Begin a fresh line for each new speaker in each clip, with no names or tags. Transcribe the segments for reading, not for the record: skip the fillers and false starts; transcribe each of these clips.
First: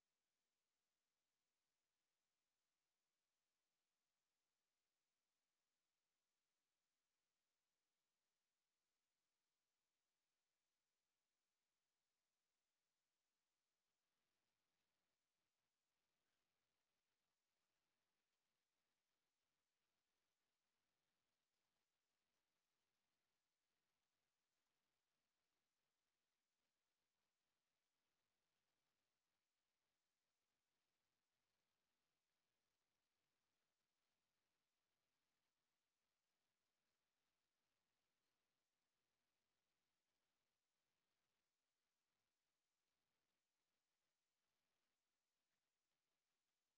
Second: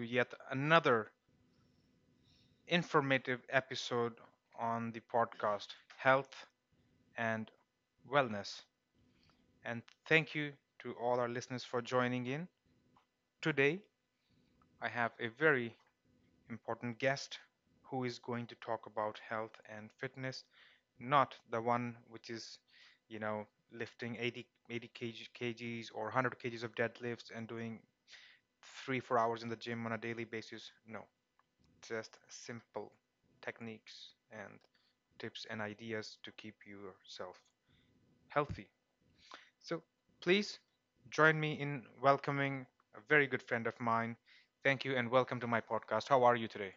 yet another informative episode on the podcast Health and Wellness. And thank you to all our listeners for joining in. Today, I have a very important guest who is going to talk about health and fitness, not the one which is, you know, lifting 80 kgs or 100 kgs of deadlifts and doing 3 or 4 hours in the gym on a daily basis. No, just simple techniques and tips and ideas to keep yourself healthy. So please join me in welcoming a very good friend of mine. Thank you and welcome to my podcast. How are you today?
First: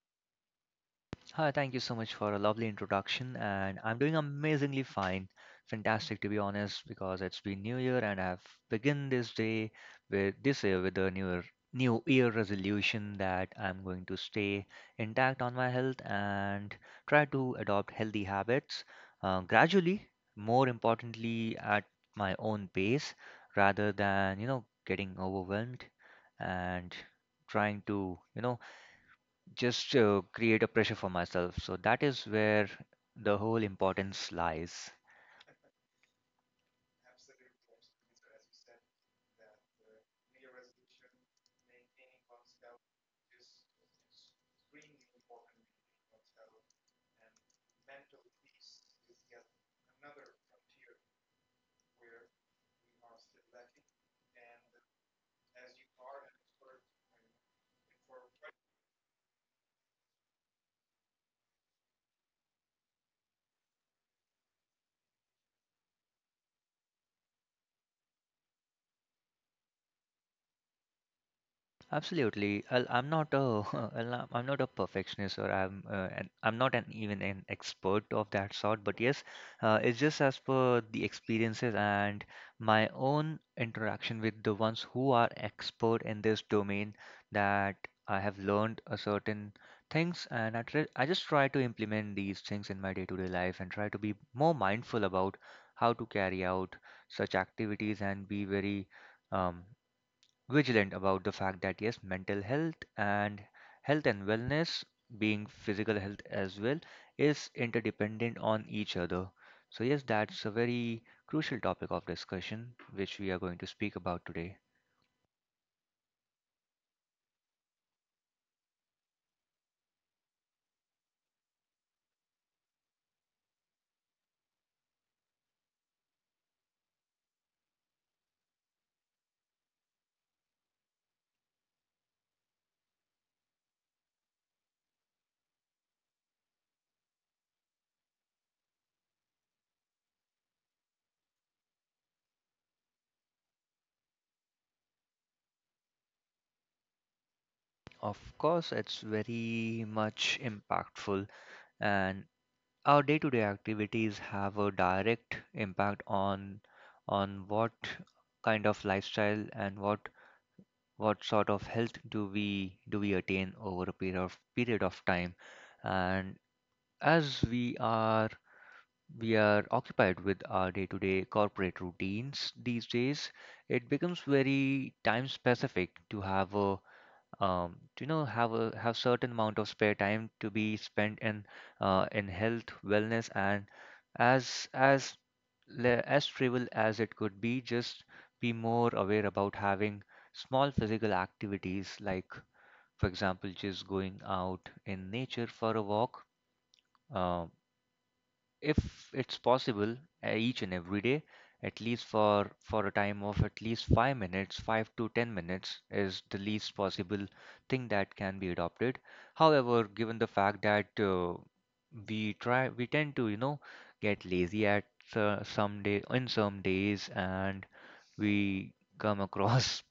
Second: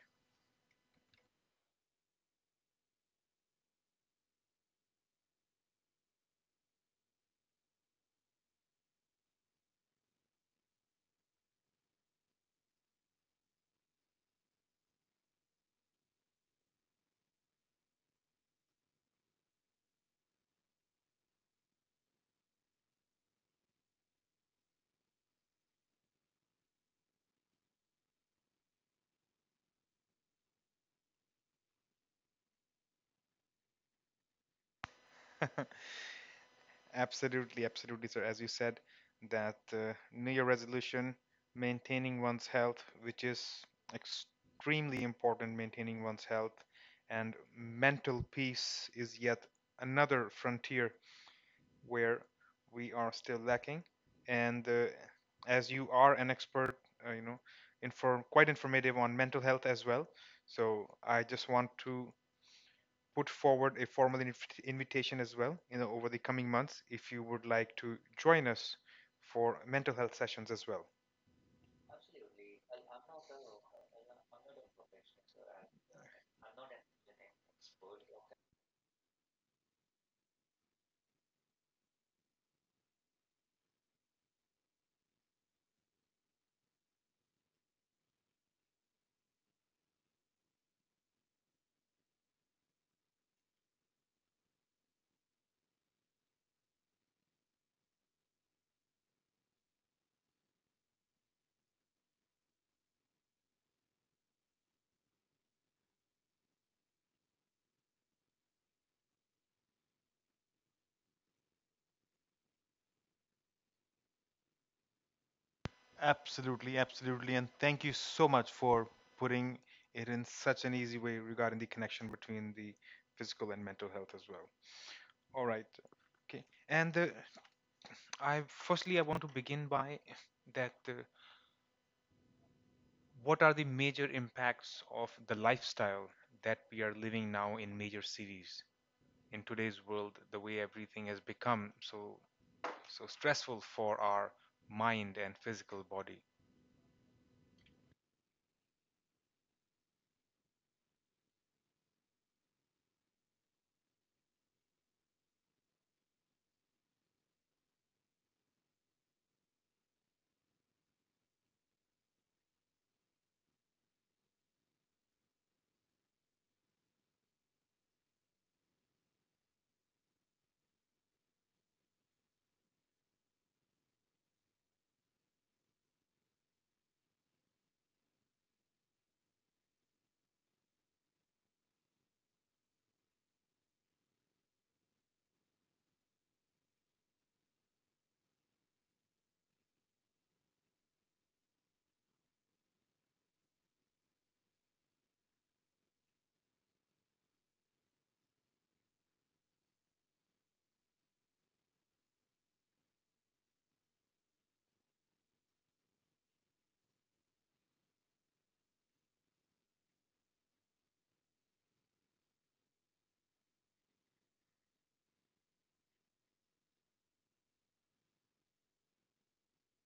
Hi, thank you so much for a lovely introduction, and I'm doing amazingly fine. Fantastic, to be honest, because it's been New Year, and I've begun this day with this year with a new year resolution that I'm going to stay intact on my health and try to adopt healthy habits gradually. More importantly, at my own pace, rather than getting overwhelmed and trying to just create a pressure for myself, so that is where the whole importance lies.
Absolutely, absolutely, sir. As you said, that New Year resolution, maintaining one's health, which is extremely important, maintaining one's health and mental peace is yet another frontier where we are still lacking. And as you are an expert, uh, you know, inform quite informative on mental health as well. So I just want to put forward a formal invitation as well, over the coming months, if you would like to join us for mental health sessions as well.
Absolutely. I'm not a I'm not a perfectionist, or I'm I'm not an even an expert of that sort. But yes, it's just as per the experiences and my own interaction with the ones who are expert in this domain, that I have learned a certain things, and I just try to implement these things in my day-to-day life and try to be more mindful about how to carry out such activities and be very um, vigilant about the fact that yes, mental health and health and wellness, being physical health as well, is interdependent on each other. So yes, that's a very crucial topic of discussion which we are going to speak about today.
Absolutely, absolutely. And thank you so much for putting it in such an easy way regarding the connection between the physical and mental health as well. All right. Okay. And I want to begin by that what are the major impacts of the lifestyle that we are living now in major cities in today's world, the way everything has become so stressful for our mind and physical body.
Of course, it's very much impactful, and our day-to-day activities have a direct impact on what kind of lifestyle and what sort of health do we attain over a period of time. And as we are occupied with our day-to-day corporate routines these days, it becomes very time specific to have a do you know, have a have certain amount of spare time to be spent in health wellness. And as as as trivial as it could be, just be more aware about having small physical activities, like for example just going out in nature for a walk, um, if it's possible, each and every day, at least for a time of at least 5 minutes, 5 to 10 minutes is the least possible thing that can be adopted. However, given the fact that we tend to get lazy at some day in some days, and we come across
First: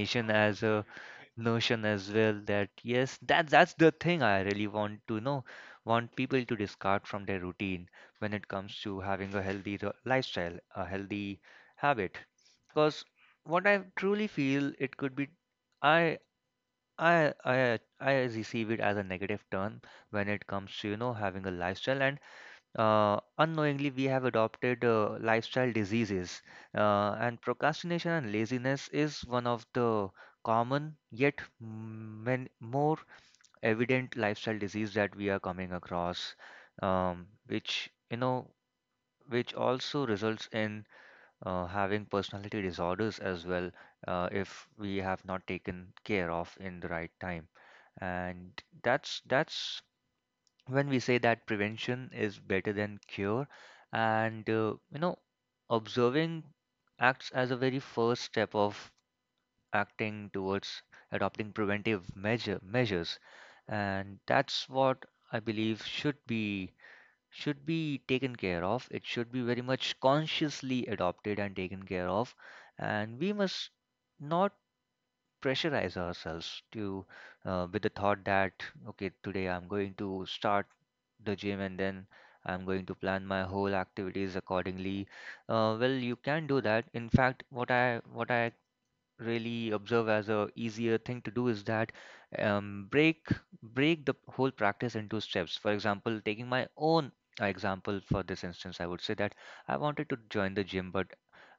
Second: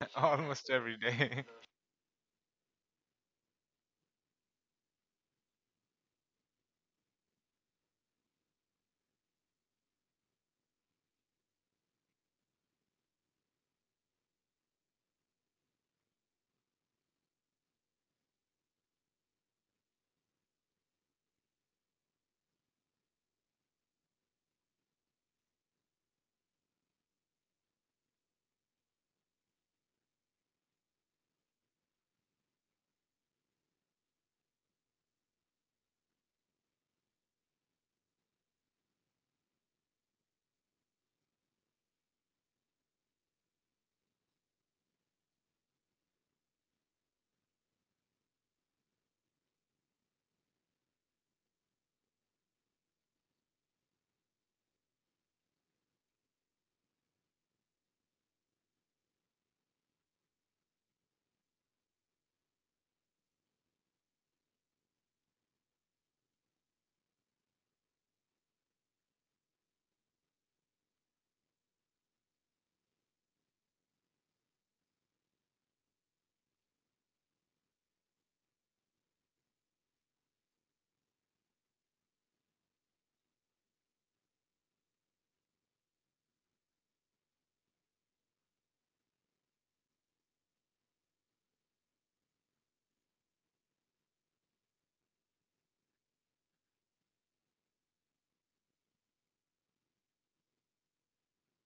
as
Almost
a
every day.
notion as well. That yes, that's the thing I really want to know, want people to discard from their routine when it comes to having a lifestyle, a healthy habit. Because what I truly feel it could be, i I receive it as a negative term when it comes to, you know, having a lifestyle. And unknowingly we have adopted lifestyle diseases, and procrastination and laziness is one of the common yet more evident lifestyle disease that we are coming across, which, you know, which also results in having personality disorders as well, if we have not taken care of in the right time. And that's when we say that prevention is better than cure. And observing acts as a very first step of acting towards adopting preventive measures. And that's what I believe should be, taken care of. It should be very much consciously adopted and taken care of, and we must not pressurize ourselves to, with the thought that, okay, today I'm going to start the gym and then I'm going to plan my whole activities accordingly. Well, you can do that. In fact, what I really observe as a easier thing to do is that, um, break break the whole practice into steps. For example, taking my own example for this instance, I would say that I wanted to join the gym, but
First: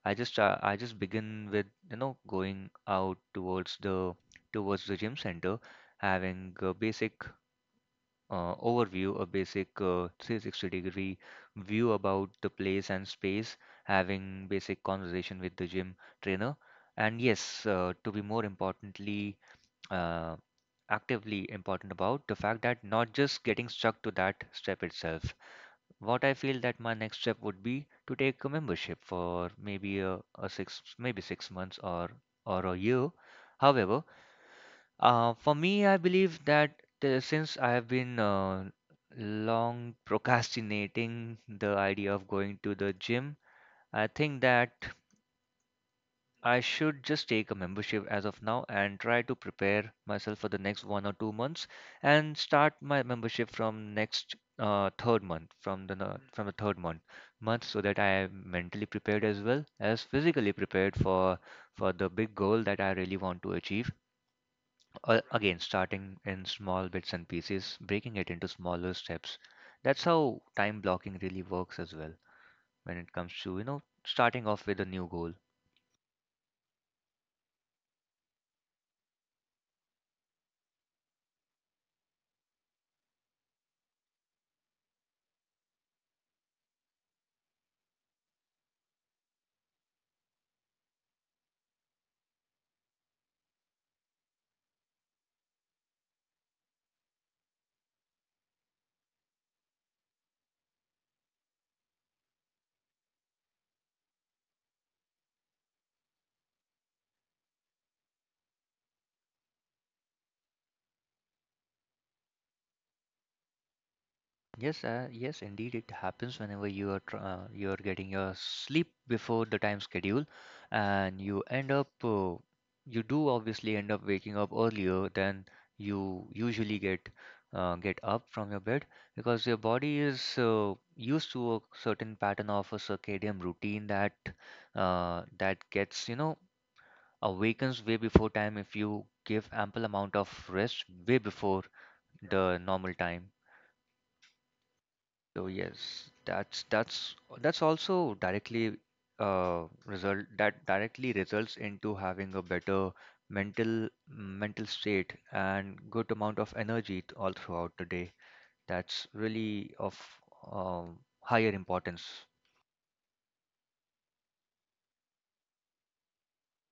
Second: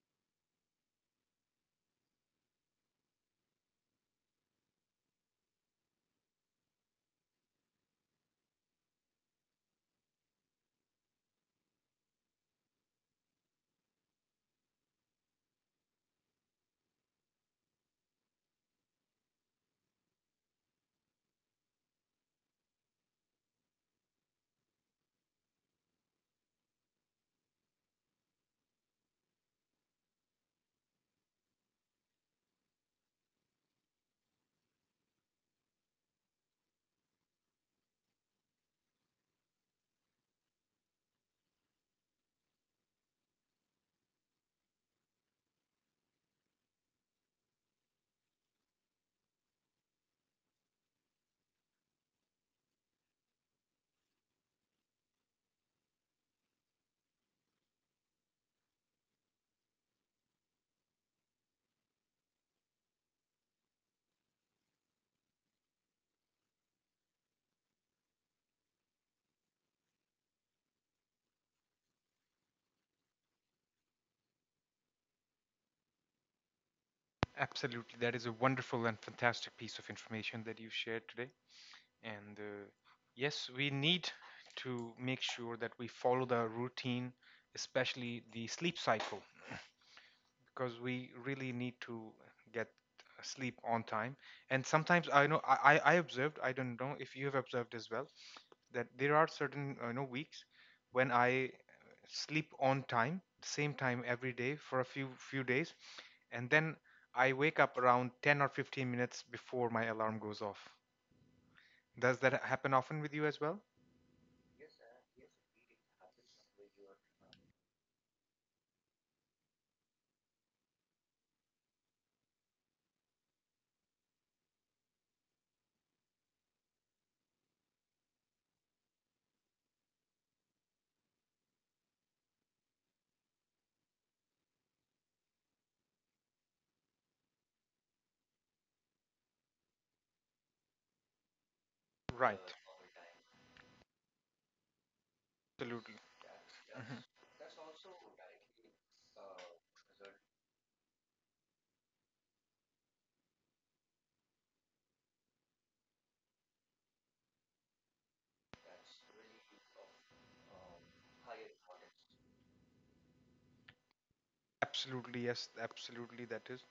I just begin with, you know, going out towards the gym center, having a basic overview, a basic 360-degree view about the place and space, having basic conversation with the gym trainer. And yes, to be more importantly, uh, actively important about the fact that not just getting stuck to that step itself, what I feel that my next step would be to take a membership for maybe a 6 maybe 6 months or a year. However, for me, I believe that since I have been long procrastinating the idea of going to the gym, I think that I should just take a membership as of now and try to prepare myself for the next 1 or 2 months and start my membership from next third month, from the no- from the third month, so that I am mentally prepared as well as physically prepared for the big goal that I really want to achieve. Again, starting in small bits and pieces, breaking it into smaller steps. That's how time blocking really works as well when it comes to, you know, starting off with a new goal.
Absolutely, that is a wonderful and fantastic piece of information that you shared today. And yes, we need to make sure that we follow the routine, especially the sleep cycle, because we really need to get sleep on time. And sometimes I know, I observed, I don't know if you have observed as well, that there are certain weeks when I sleep on time, same time every day for a few days, and then I wake up around 10 or 15 minutes before my alarm goes off. Does that happen often with you as well?
Yes, indeed, it happens whenever you are getting your sleep before the time schedule, and you end up you do obviously end up waking up earlier than you usually get up from your bed, because your body is used to a certain pattern of a circadian routine that that gets, you know, awakens way before time if you give ample amount of rest way before
Right.
the normal time. So
Absolutely.
yes, that's also directly result that directly results into having a better mental state and good amount of energy all throughout the day. That's really of higher importance.
Absolutely, yes, absolutely, that is.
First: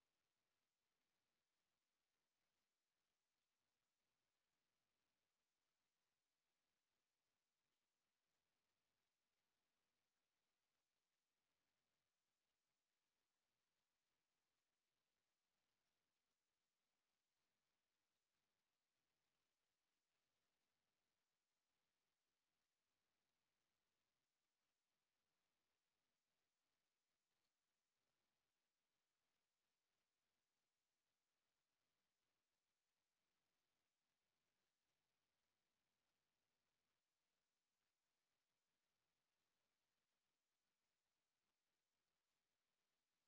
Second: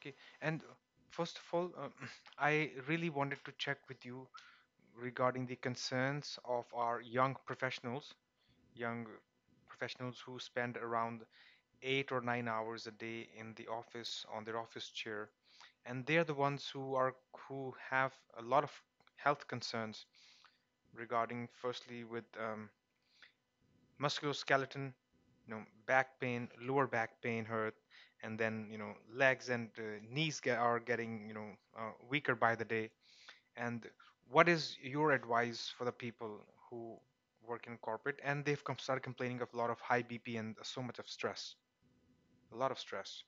Okay. And first of all, I really wanted to check with you regarding the concerns of our young professionals who spend around 8 or 9 hours a day in the office on their office chair, and they're the ones who have a lot of health concerns regarding, firstly, with musculoskeleton, you know, back pain, lower back pain hurt, and then you know legs and knees are getting weaker by the day. And what is your advice for the people who work in corporate and they've started complaining of a lot of high BP and so much of stress, a lot of stress?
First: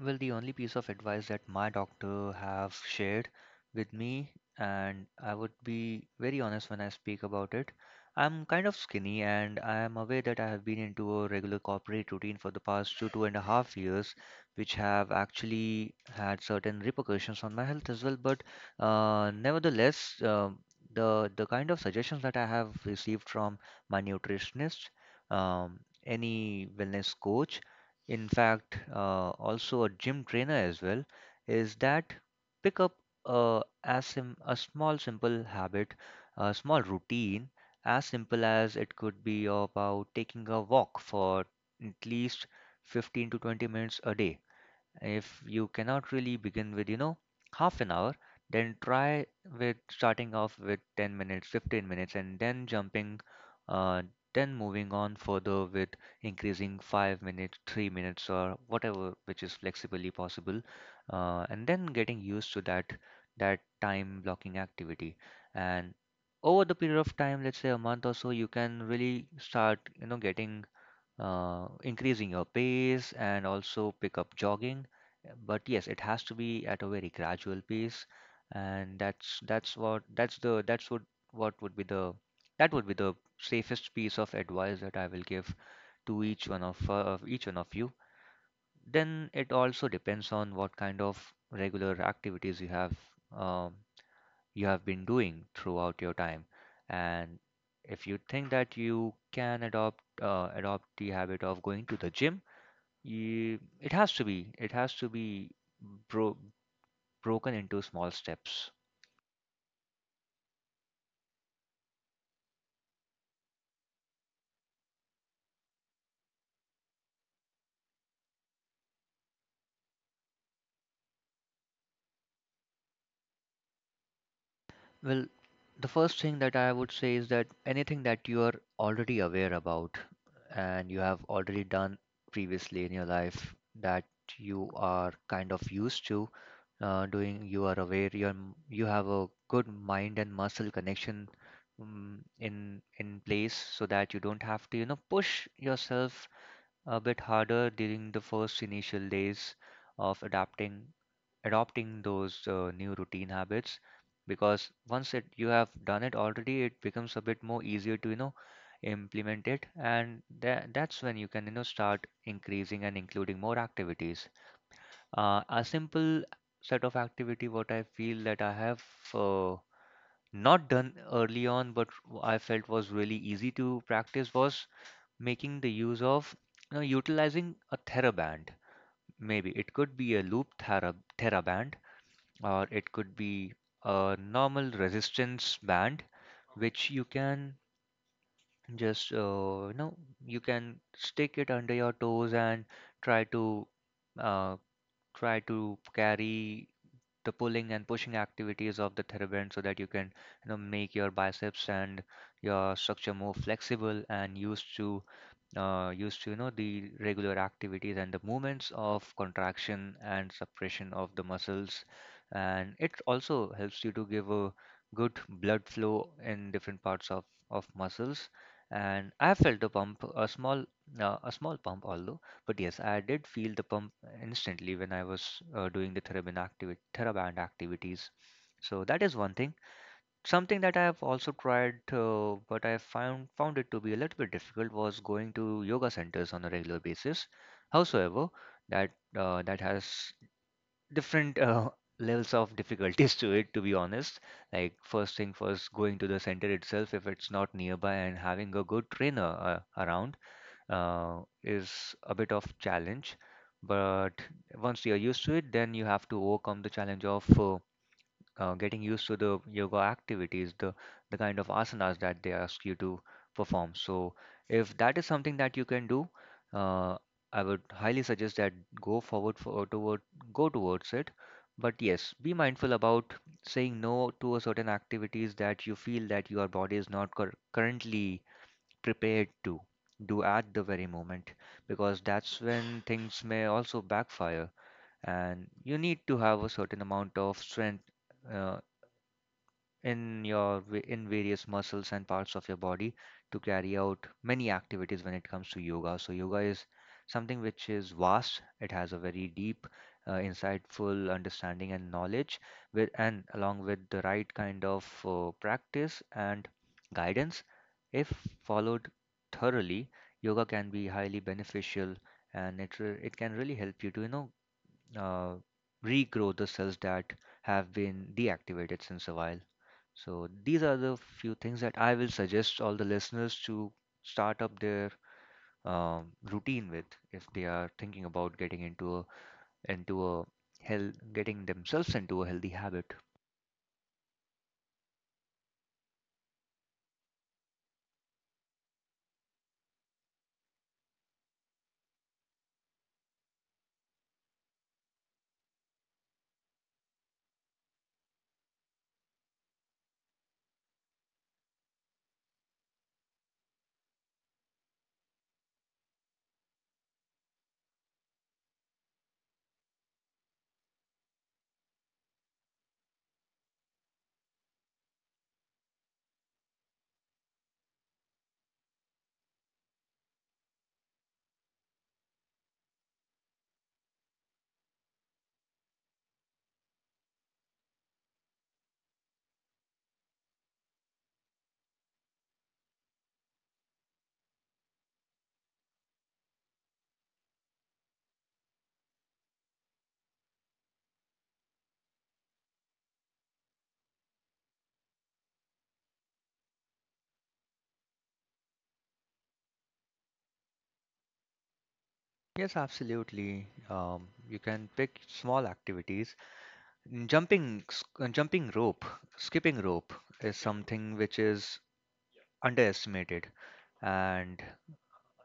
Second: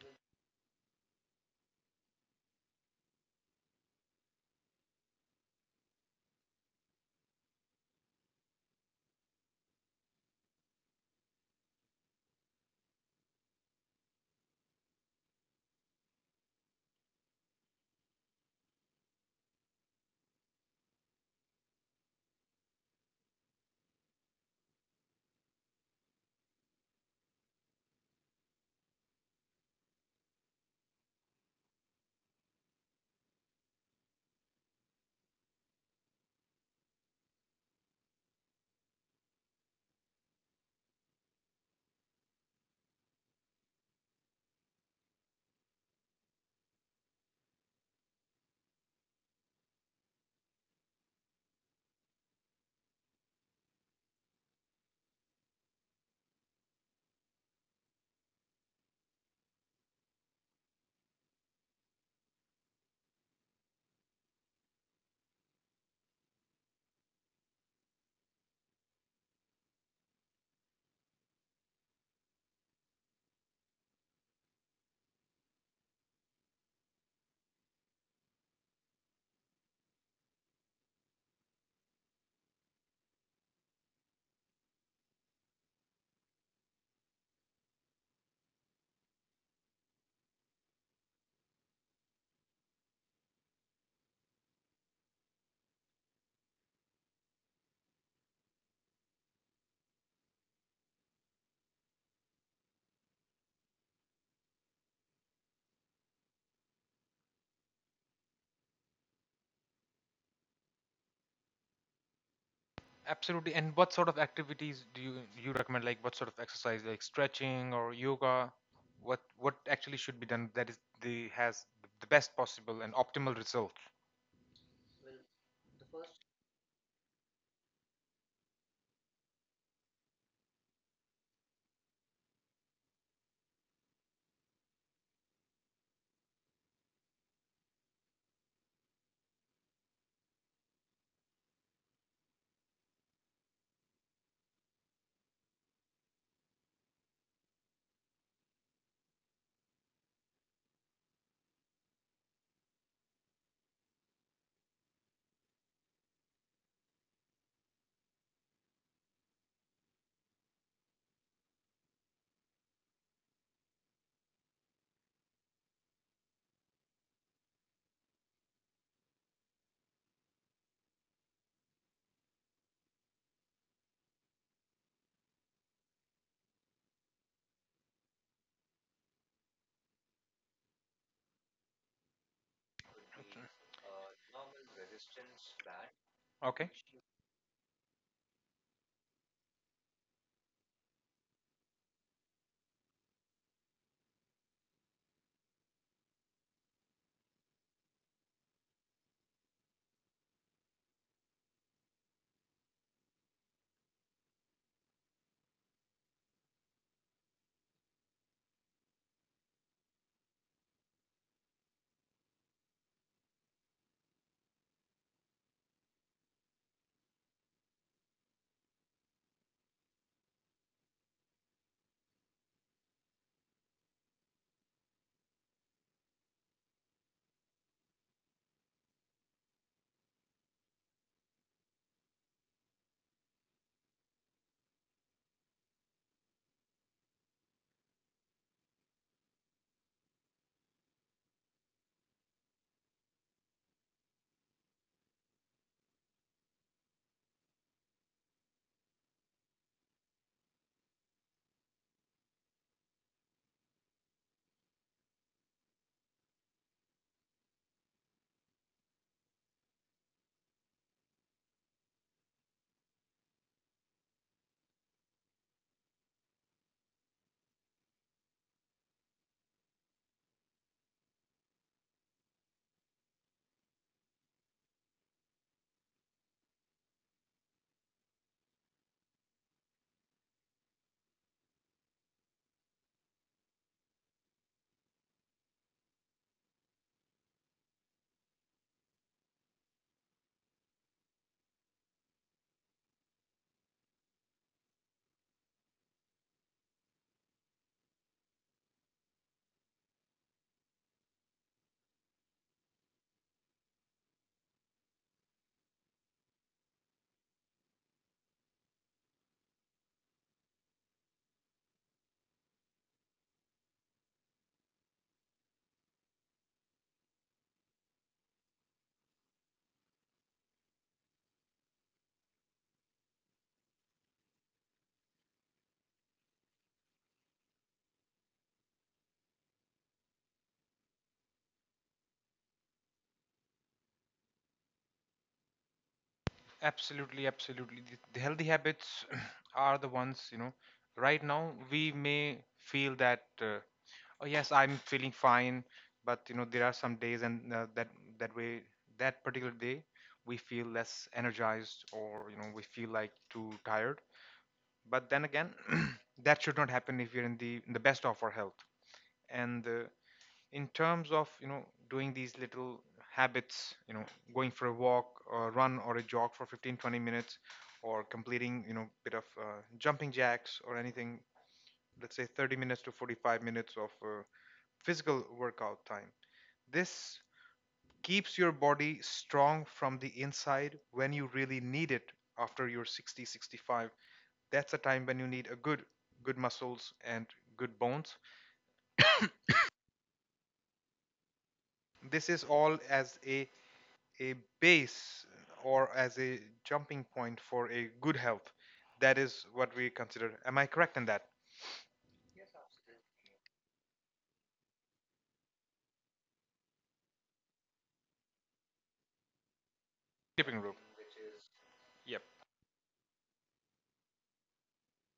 Well, the only piece of advice that my doctor have shared with me, and I would be very honest when I speak about it. I'm kind of skinny, and I am aware that I have been into a regular corporate routine for the past two and a half years, which have actually had certain repercussions on my health as well. But nevertheless, the kind of suggestions that I have received from my nutritionist, um, any wellness coach, in fact also a gym trainer as well, is that, pick up a small simple habit, a small routine, as simple as it could be, about taking a walk for at least 15 to 20 minutes a day. If you cannot really begin with, you know, half an hour, then try with starting off with 10 minutes, 15 minutes, and then jumping, uh, then moving on further with increasing 5 minutes, 3 minutes, or whatever which is flexibly possible, and then getting used to that time blocking activity. And over the period of time, let's say a month or so, you can really start, you know, getting increasing your pace and also pick up jogging. But yes, it has to be at a very gradual pace, and that's what that's the that's what would be the, that would be the safest piece of advice that I will give to each one of each one of you. Then it also depends on what kind of regular activities you have. Um, you have been doing throughout your time. And if you think that you can adopt, the habit of going to the gym, it has to be, bro broken into small steps.
Absolutely. And what sort of activities do you recommend? Like what sort of exercise, like stretching or yoga? What actually should be done that is the has the best possible and optimal result?
Well, the first thing that I would say is that anything that you are already aware about and you have already done previously in your life, that you are kind of used to doing, you are aware, you have a good mind and muscle connection, in place, so that you don't have to, you know, push yourself a bit harder during the first initial days of adapting adopting those new routine habits. Because once it you have done it already, it becomes a bit more easier to, you know, implement it. And that's when you can, you know, start increasing and including more activities. Uh, a simple set of activity, what I feel that I have uh, not done early on, but I felt was really easy to practice, was making the use of, you know, utilizing a TheraBand. Maybe it could be a loop TheraBand, or it could be a normal resistance band
Okay,
which you can just you know, you can stick it under your toes and try to uh, carry the pulling and pushing activities of the TheraBand so that you can, you know, make your biceps and your structure more flexible and used to you know, the regular activities and the movements of contraction and suppression of the muscles. And it also helps you to give a good blood flow in different parts of muscles. And I felt a pump, a small pump, although, but yes, I did feel the pump instantly when I was doing the TheraBand activities. So that is one thing. Something that I have also tried, but I found it to be a little bit difficult, was going to yoga centers on a regular basis. Howsoever, that that has different levels of difficulties to it, to be honest. Like first thing first, going to the center itself, if it's not nearby, and having a good trainer around is a bit of challenge. But once you're used to it, then you have to overcome the challenge of getting used to the yoga activities, the kind of asanas that they ask you to perform. So if that is something that you can do, uh, I would highly suggest that go forward for toward go towards it. But yes, be mindful about saying no to a certain activities that you feel that your body is not cur currently prepared to do at the very moment, because that's when things may also backfire, and you need to have a certain amount of strength uh, in your in various muscles and parts of your body to carry out many activities when it comes to yoga. So yoga is something which is vast. It has a very deep, insightful understanding and knowledge with and along with the right kind of practice and guidance, if followed thoroughly, yoga can be highly beneficial and it can really help you to uh, regrow the cells that have been deactivated since a while. So these are the few things that I will suggest all the listeners to start up their routine with if they are thinking about getting into a health getting themselves into a healthy habit.
absolutely, absolutely. The healthy habits are the ones, you know, right now we may feel that, oh yes, I'm feeling fine, but you know, there are some days and that way that particular day we feel less energized or we feel like too tired. But then again, that should not happen if you're in the best of our health. And in terms of doing these little habits, going for a walk or run or a jog for 15 20 minutes, or completing bit of jumping jacks or anything, let's say 30 minutes to 45 minutes of physical workout time. This keeps your body strong from the inside when you really need it. After you're 60 65, that's a time when you need a good muscles and good bones. This is all as a base or as a jumping point for a good health. That is what we consider. Am I correct in that?
Yes, absolutely. You can pick small activities. Jumping, jumping rope, skipping rope is
Skipping rope.
something which is
Yep.
underestimated, and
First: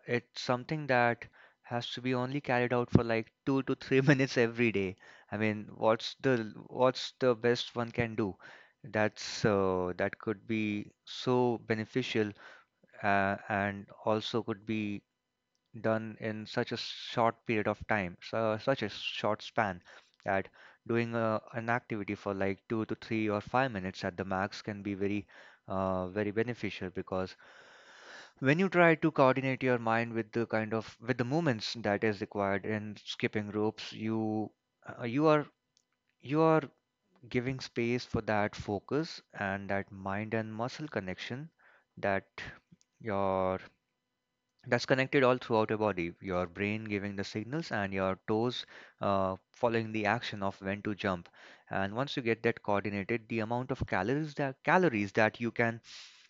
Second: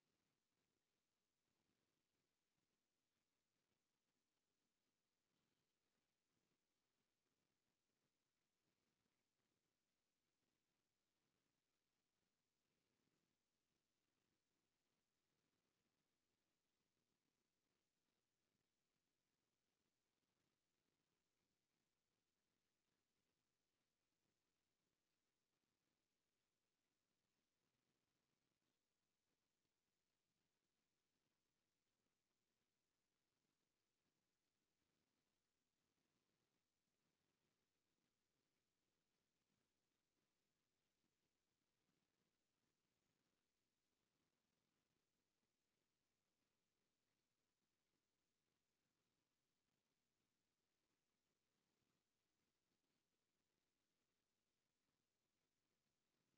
it's something that has to be only carried out for like two to three minutes every day. I mean, what's the best one can do? That could be so beneficial and also could be done in such a short period of time, so such a short span, that doing an activity for like 2 to 3 or 5 minutes at the max can be very, very beneficial because when you try to coordinate your mind with the kind of with the movements that is required in skipping ropes uh, you are you are giving space for that focus and that mind and muscle connection that your that's connected all throughout your body, your brain giving the signals and your toes following the action of when to jump. And once you get that coordinated, the amount of calories that you can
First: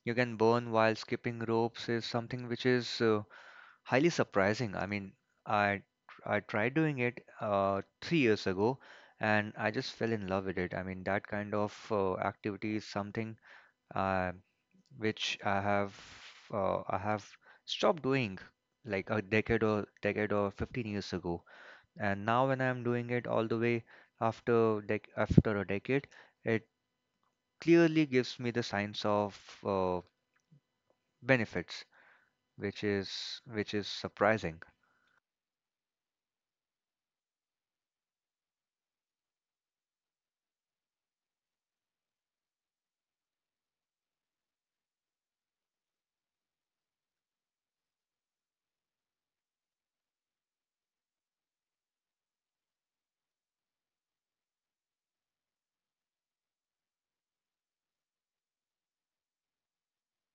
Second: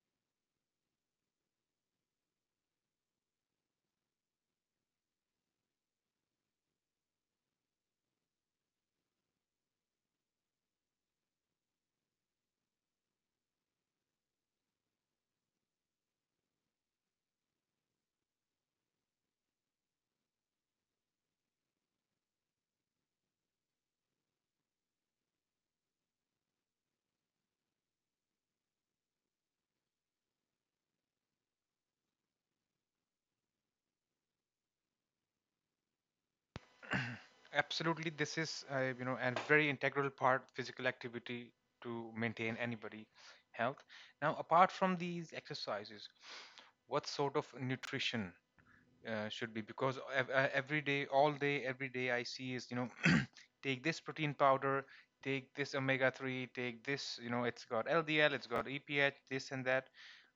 you can burn while skipping ropes is something which is highly surprising. I mean, i I tried doing it 3 years ago and I just fell in love with it. I mean that kind of activity is something uh, which I have stopped doing like a decade or decade or 15 years ago. And now when I'm doing it all the way after a decade, it clearly gives me the signs of uh, benefits, which is surprising.
Absolutely. This is, a very integral part physical activity to maintain anybody health. Now, apart from these exercises, what sort of nutrition should be? Because every day, all day, every day, I see is, take this protein powder, take this omega 3, take this, it's got LDL, it's got EPA. This and that.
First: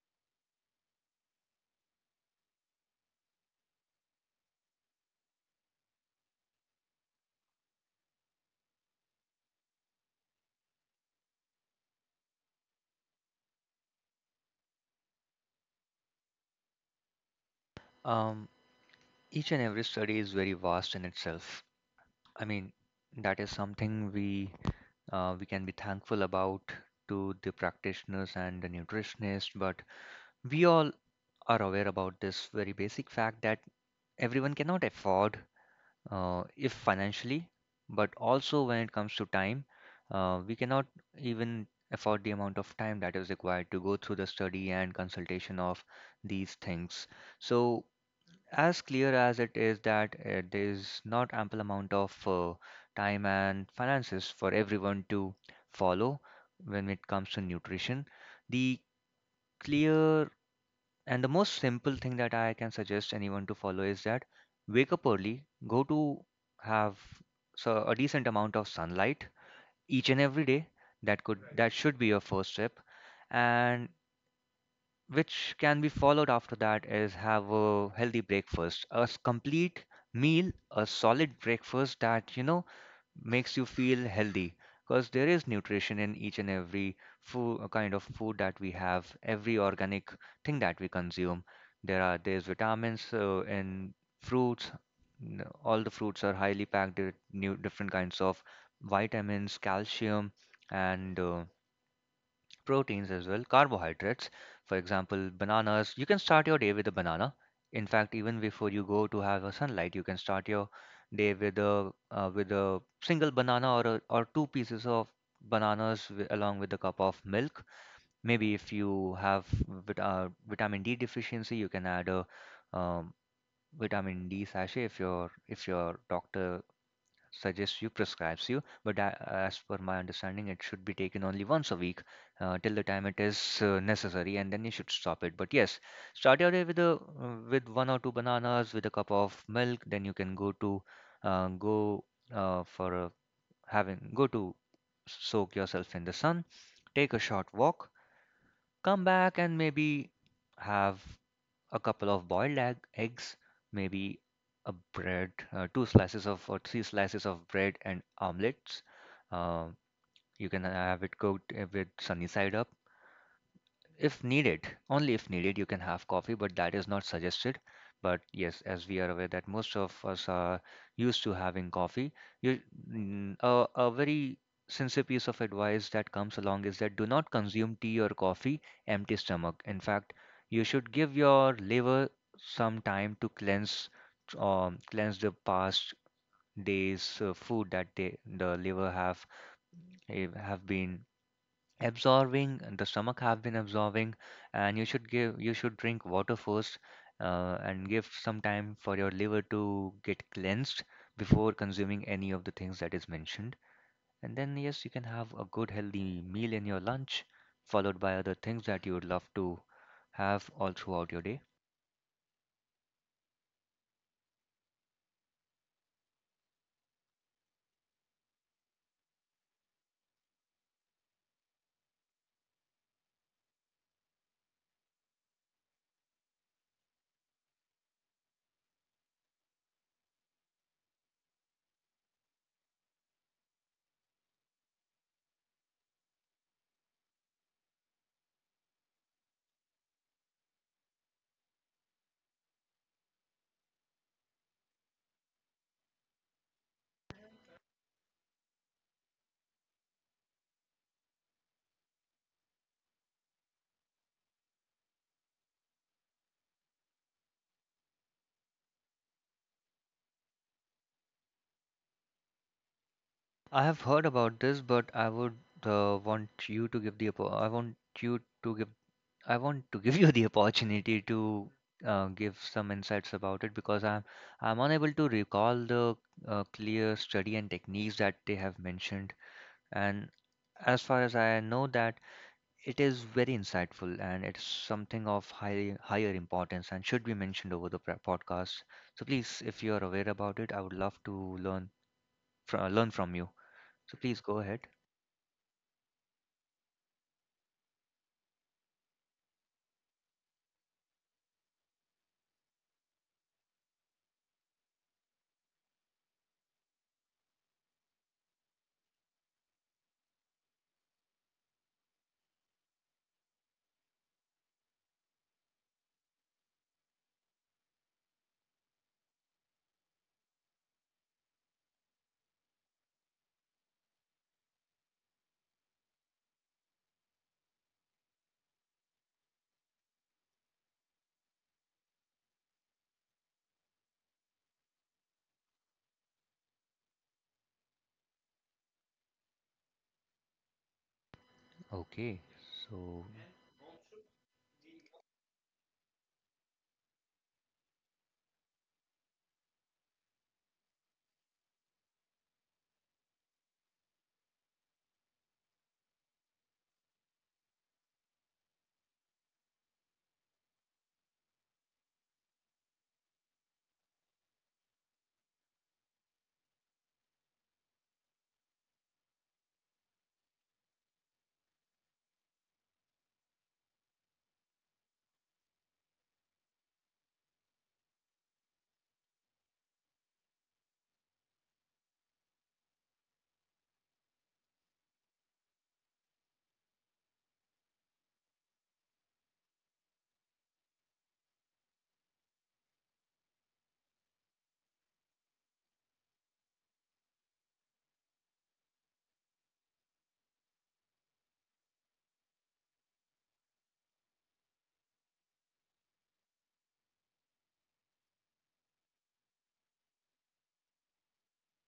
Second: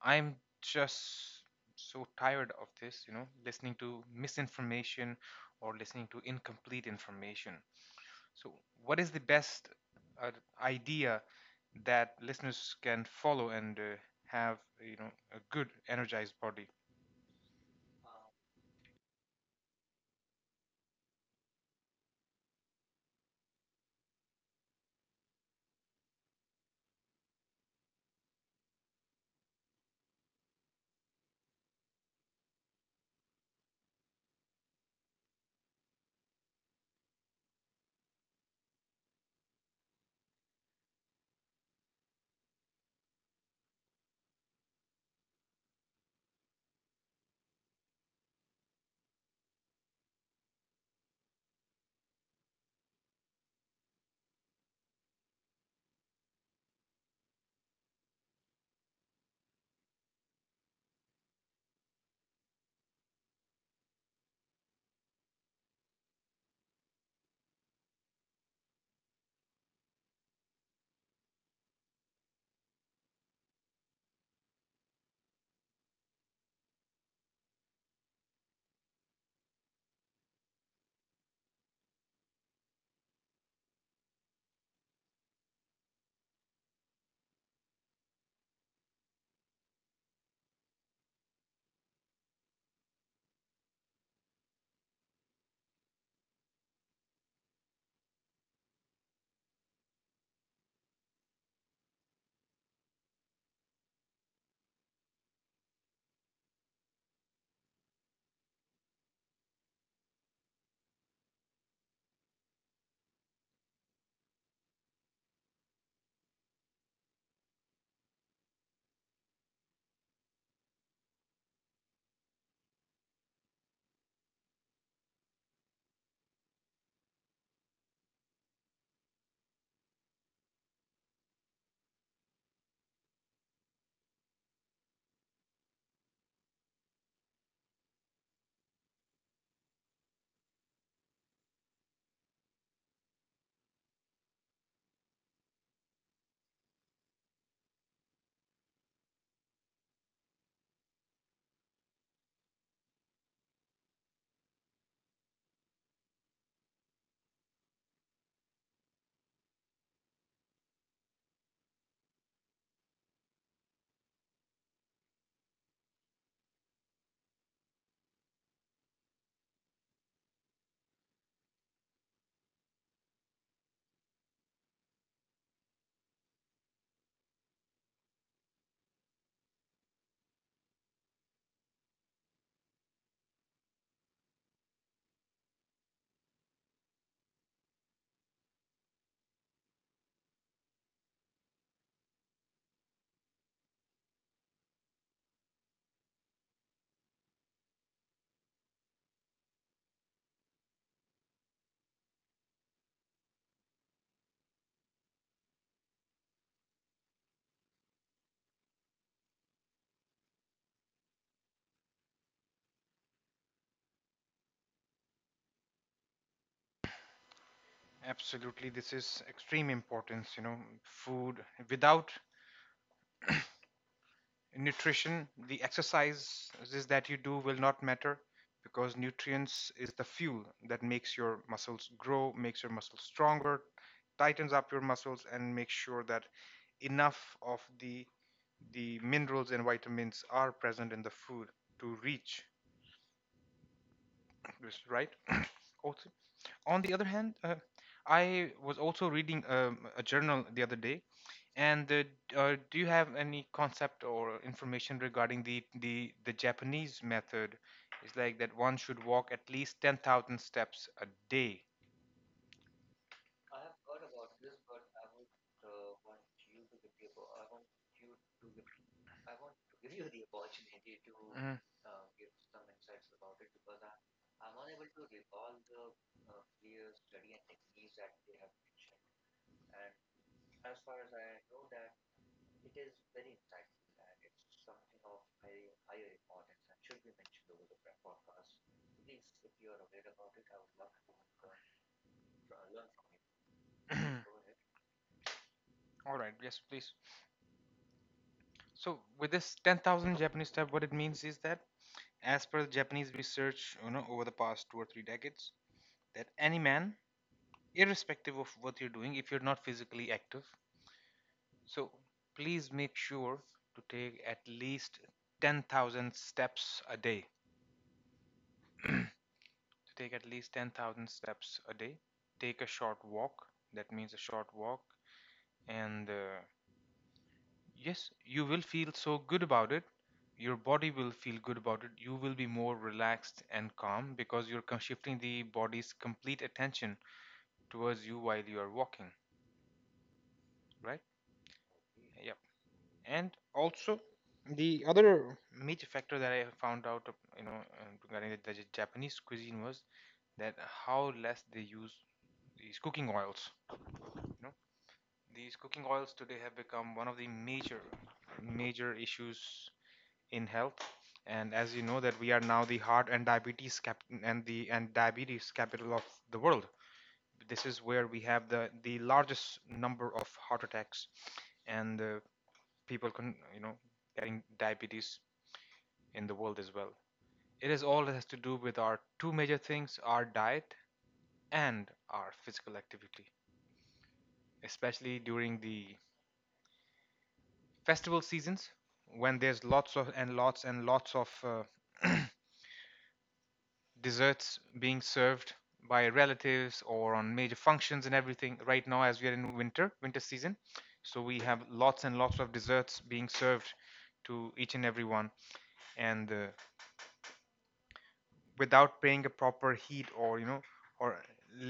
I'm just so tired of this, listening to misinformation or listening to incomplete information. So, what is the best uh, idea that listeners can follow and have, a good energized body?
Um, each and every study is very vast in itself. I mean, that is something we can be thankful about to the practitioners and the nutritionists, but we all are aware about this very basic fact that everyone cannot afford, if financially, but also when it comes to time, we cannot even afford the amount of time that is required to go through the study and consultation of these things. So, as clear as it is that there is not ample amount of time and finances for everyone to follow when it comes to nutrition, the clear and the most simple thing that I can suggest anyone to follow is that wake up early, go to have so a decent amount of sunlight each and every day. That should be your first step. And which can be followed after that is have a healthy breakfast, complete meal, a solid breakfast that you know makes you feel healthy, because there is nutrition in each and every food kind of food that we have, every organic thing that we consume. There's vitamins in fruits. All the fruits are highly packed with new different kinds of vitamins, calcium, and proteins as well, carbohydrates. For example, bananas. You can start your day with a banana. In fact, even before you go to have a sunlight, you can start your day with a single banana or two pieces of bananas along with a cup of milk. Maybe if you have vit- uh, vitamin D deficiency, you can add a um, vitamin D sachet if your doctor suggests you, prescribes you. But as per my understanding, it should be taken only once a week till the time it is necessary, and then you should stop it. But yes, start your day with a with one or two bananas, with a cup of milk. Then you can go to go for a, having go to soak yourself in the sun, take a short walk, come back, and maybe have a couple of eggs, maybe a bread, two slices of or three slices of bread and omelets. Uh, you can have it cooked with sunny side up. If needed, only if needed, you can have coffee, but that is not suggested. But yes, as we are aware that most of us are used to having coffee, you, a very sincere piece of advice that comes along is that do not consume tea or coffee empty stomach. In fact, you should give your liver some time to cleanse, cleanse the past day's food that the liver have have been absorbing, the stomach have been absorbing, and you should drink water first and give some time for your liver to get cleansed before consuming any of the things that is mentioned. And then yes, you can have a good healthy meal in your lunch, followed by other things that you would love to have all throughout your day.
Absolutely, this is extreme importance, food without nutrition the exercises that you do will not matter, because nutrients is the fuel that makes your muscles grow, makes your muscles stronger, tightens up your muscles, and makes sure that enough of the minerals and vitamins are present in the food to reach. Yes, right? Also, on the other hand, I was also reading a journal the other day. And do you have any concept or information regarding the Japanese method? It's like that one should walk at least 10,000 steps a day.
I have heard about this but I would want you to give the I want you to give, I want to give you the opportunity to
Mm.
give some insights about it, because I'm unable to recall the clear study and techniques that they have mentioned. And as far as I know, that it is very insightful and it's something of higher importance and should be mentioned over the podcast. So please, if you are aware about it, I would love to learn learn from you. So please go ahead.
All right, yes, please. So, with this 10,000 Japanese step, what it means is that, as per the Japanese research, over the past 2 or 3 decades, that any man, irrespective of what you're doing, if you're not physically active. So please make sure to take at least 10,000 steps a day. To take at least 10,000 steps a day. Take a short walk. That means a short walk. And yes, you will feel so good about it. Your body will feel good about it. You will be more relaxed and calm because you're shifting the body's complete attention towards you while you are walking, right?
Okay.
Yeah.
So
And also the other major factor that I found out, regarding the Japanese cuisine, was that how less they use these cooking oils. You know, these cooking oils today have become one of the major, major issues in health. And as you know, that we are now the heart and diabetes capital of the world. This is where we have the largest number of heart attacks and people can getting diabetes in the world as well. It is all that has to do with our two major things: our diet and our physical activity, especially during the festival seasons when there's lots and lots of desserts being served by relatives or on major functions, and everything. Right now, as we are in winter season, so we have lots and lots of desserts being served to each and everyone. And without paying a proper heat, or or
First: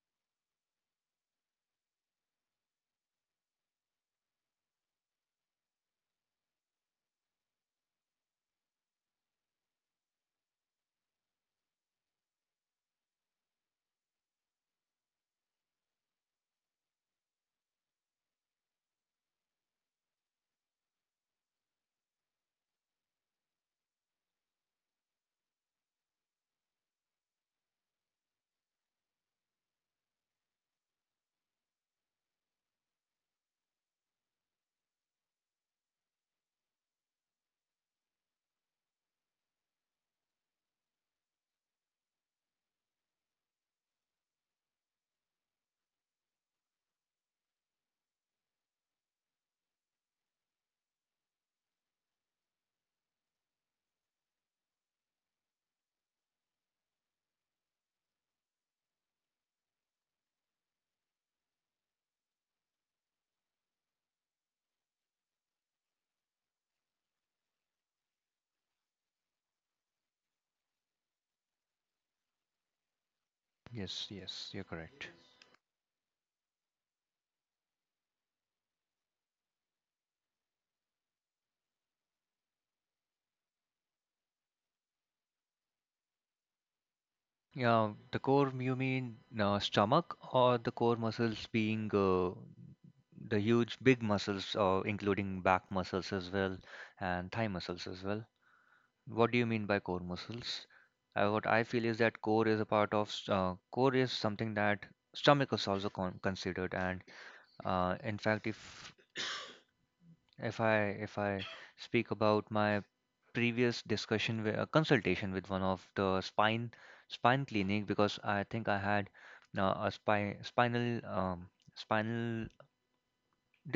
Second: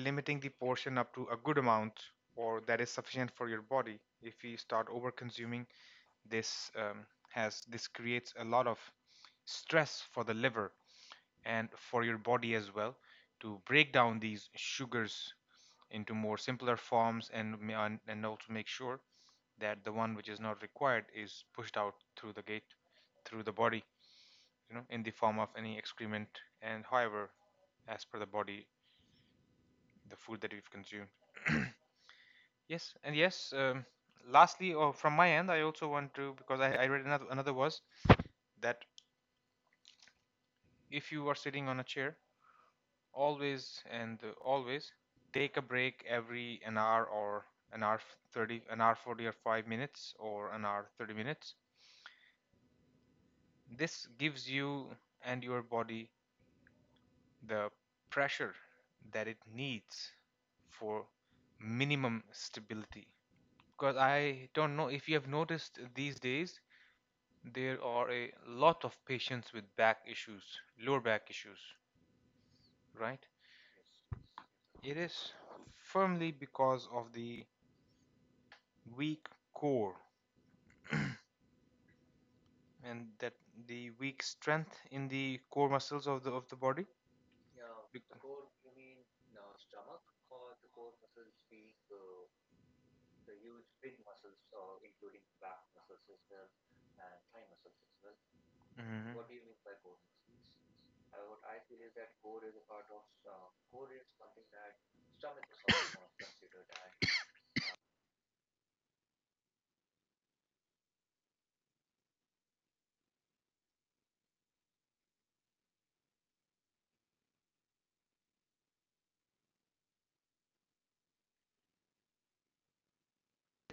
limiting the portion up to a good amount, or that is sufficient for your body, if you start over consuming this, has this creates a lot of stress for the liver and for your body as well to break down these sugars into more simpler forms, and and also make sure that the one which is not required is pushed out through the gate, through the body, in the form of any excrement, and however, as per the body, the food that we've consumed. Yes, and yes, lastly, or from my end, I also want to, because I read another, was that if you are sitting on a chair, always take a break every an hour or an hour 30, an hour 40 or 5 minutes or an hour 30 minutes. This gives you and your body the pressure that it needs for minimum stability. Because I don't know if you have noticed these days, there are a lot of patients with back issues, lower back issues, right?
yes, yes, you're
It
correct.
is firmly because of the weak core, and that the weak strength in the core muscles of the body. Yeah.
Yeah, the
Core,
core,
you
you
mean
mean
stomach,
stomach
or
or the
the core
core
muscles
muscles
being
being the huge big muscles, including back muscles as well and thigh muscles as well?
hmm
What do you mean by core muscles? What I feel is that core is a part of, s- core is something that stomach is also considered. And in fact, if I if I speak about my previous discussion with a consultation with one of the spine clinic, because I think I had a spine spinal spinal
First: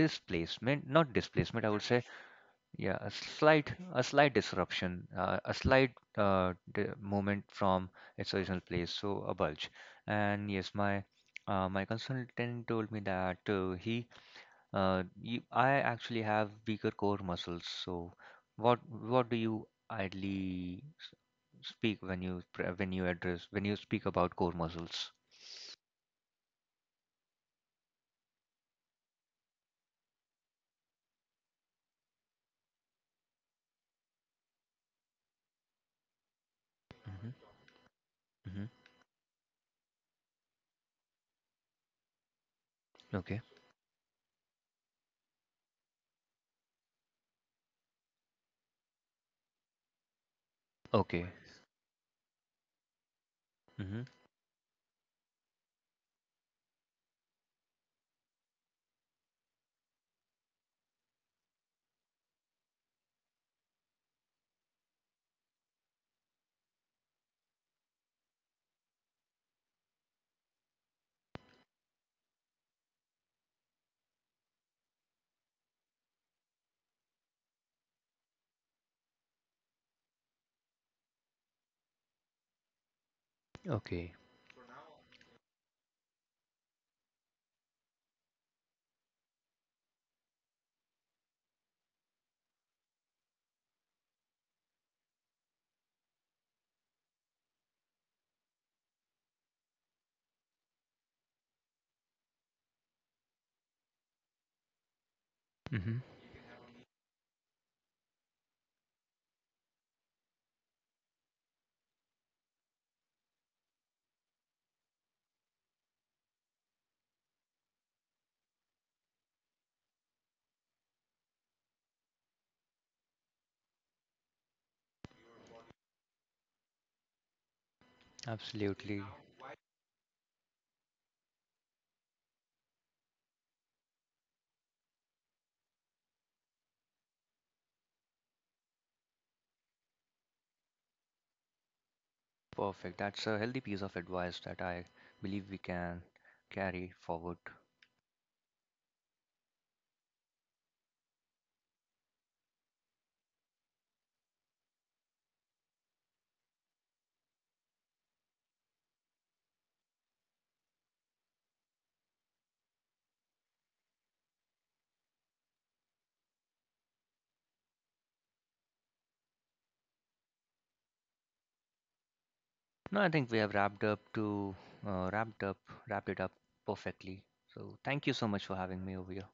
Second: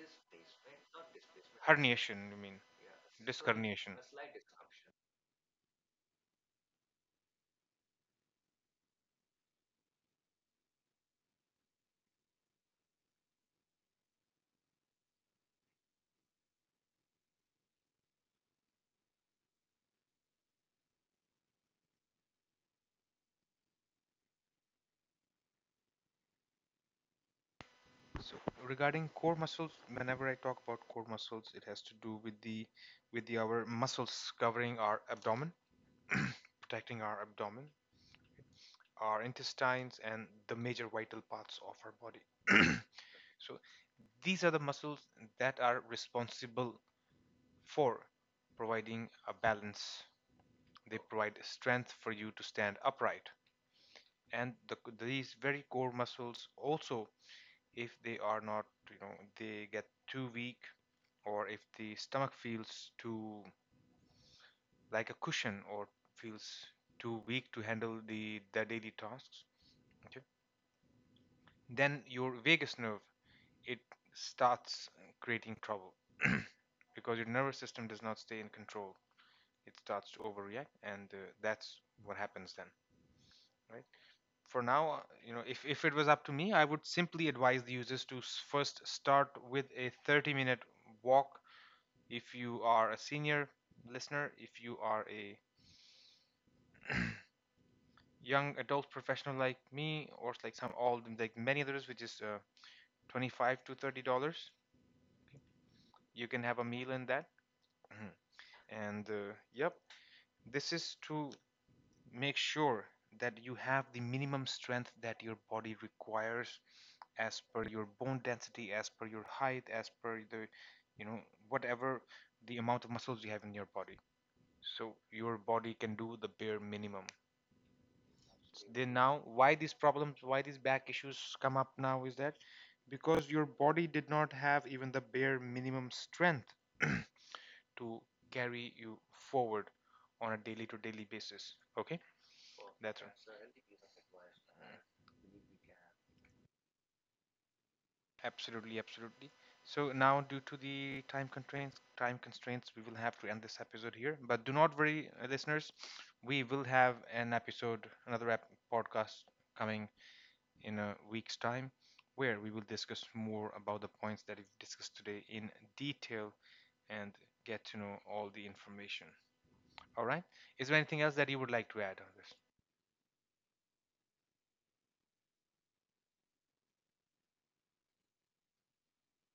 displacement, not displacement I would say,
Herniation, you mean?
yeah, a
Discarnation.
slight disruption, a slight movement from its original place, so a bulge. And yes, my my consultant told me that I actually have weaker core muscles, so what do you idly speak when you when you address, when you speak about core muscles?
So regarding core muscles, whenever I talk about core muscles, it has to do with the our muscles covering our abdomen, protecting our
Mm-hmm.
abdomen,
Mm-hmm.
our intestines, and the major vital parts of our body.
Okay.
So these are the muscles that are responsible for providing a balance. They
Okay.
provide strength for you to stand upright.
Mm-hmm.
And these very core muscles also, if they are not, they get too weak, or if the stomach feels too like a cushion or feels too weak to handle the daily tasks, okay, then your vagus nerve, it starts creating trouble, because your nervous system does not stay in control. It starts to overreact, and that's what happens then, right?
Okay.
For now, if it was up to me, I would simply advise the users to first start with a 30-minute walk if you are a senior listener, if you are a young adult professional like me, or like some all like many others, which is $25 to $30.
Mm-hmm.
You can have a meal in that. Mhm. And yep, this is to make sure that you have the minimum strength that your body requires as per your bone density, as per your height, as per you know, whatever the amount of muscles you have in your body. So your body can do the bare minimum. Then
Absolutely.
now, why these problems, why these back issues come up now is that because your body did not have even the bare minimum strength to carry you forward on a daily to daily basis. Okay, that's
Perfect.
right.
That's a healthy piece of advice that I believe we can carry forward.
Absolutely, absolutely. So now, due to the time constraints, we will have to end this episode here. But do not worry, listeners. We will have an episode, another podcast coming in a week's time, where we will discuss more about the points that we've discussed today in detail and get to know all the information. All right. Is there anything else that you would like to add on this?
No, I think we have wrapped up to wrapped up wrapped it up perfectly. So thank you so much for having me over here.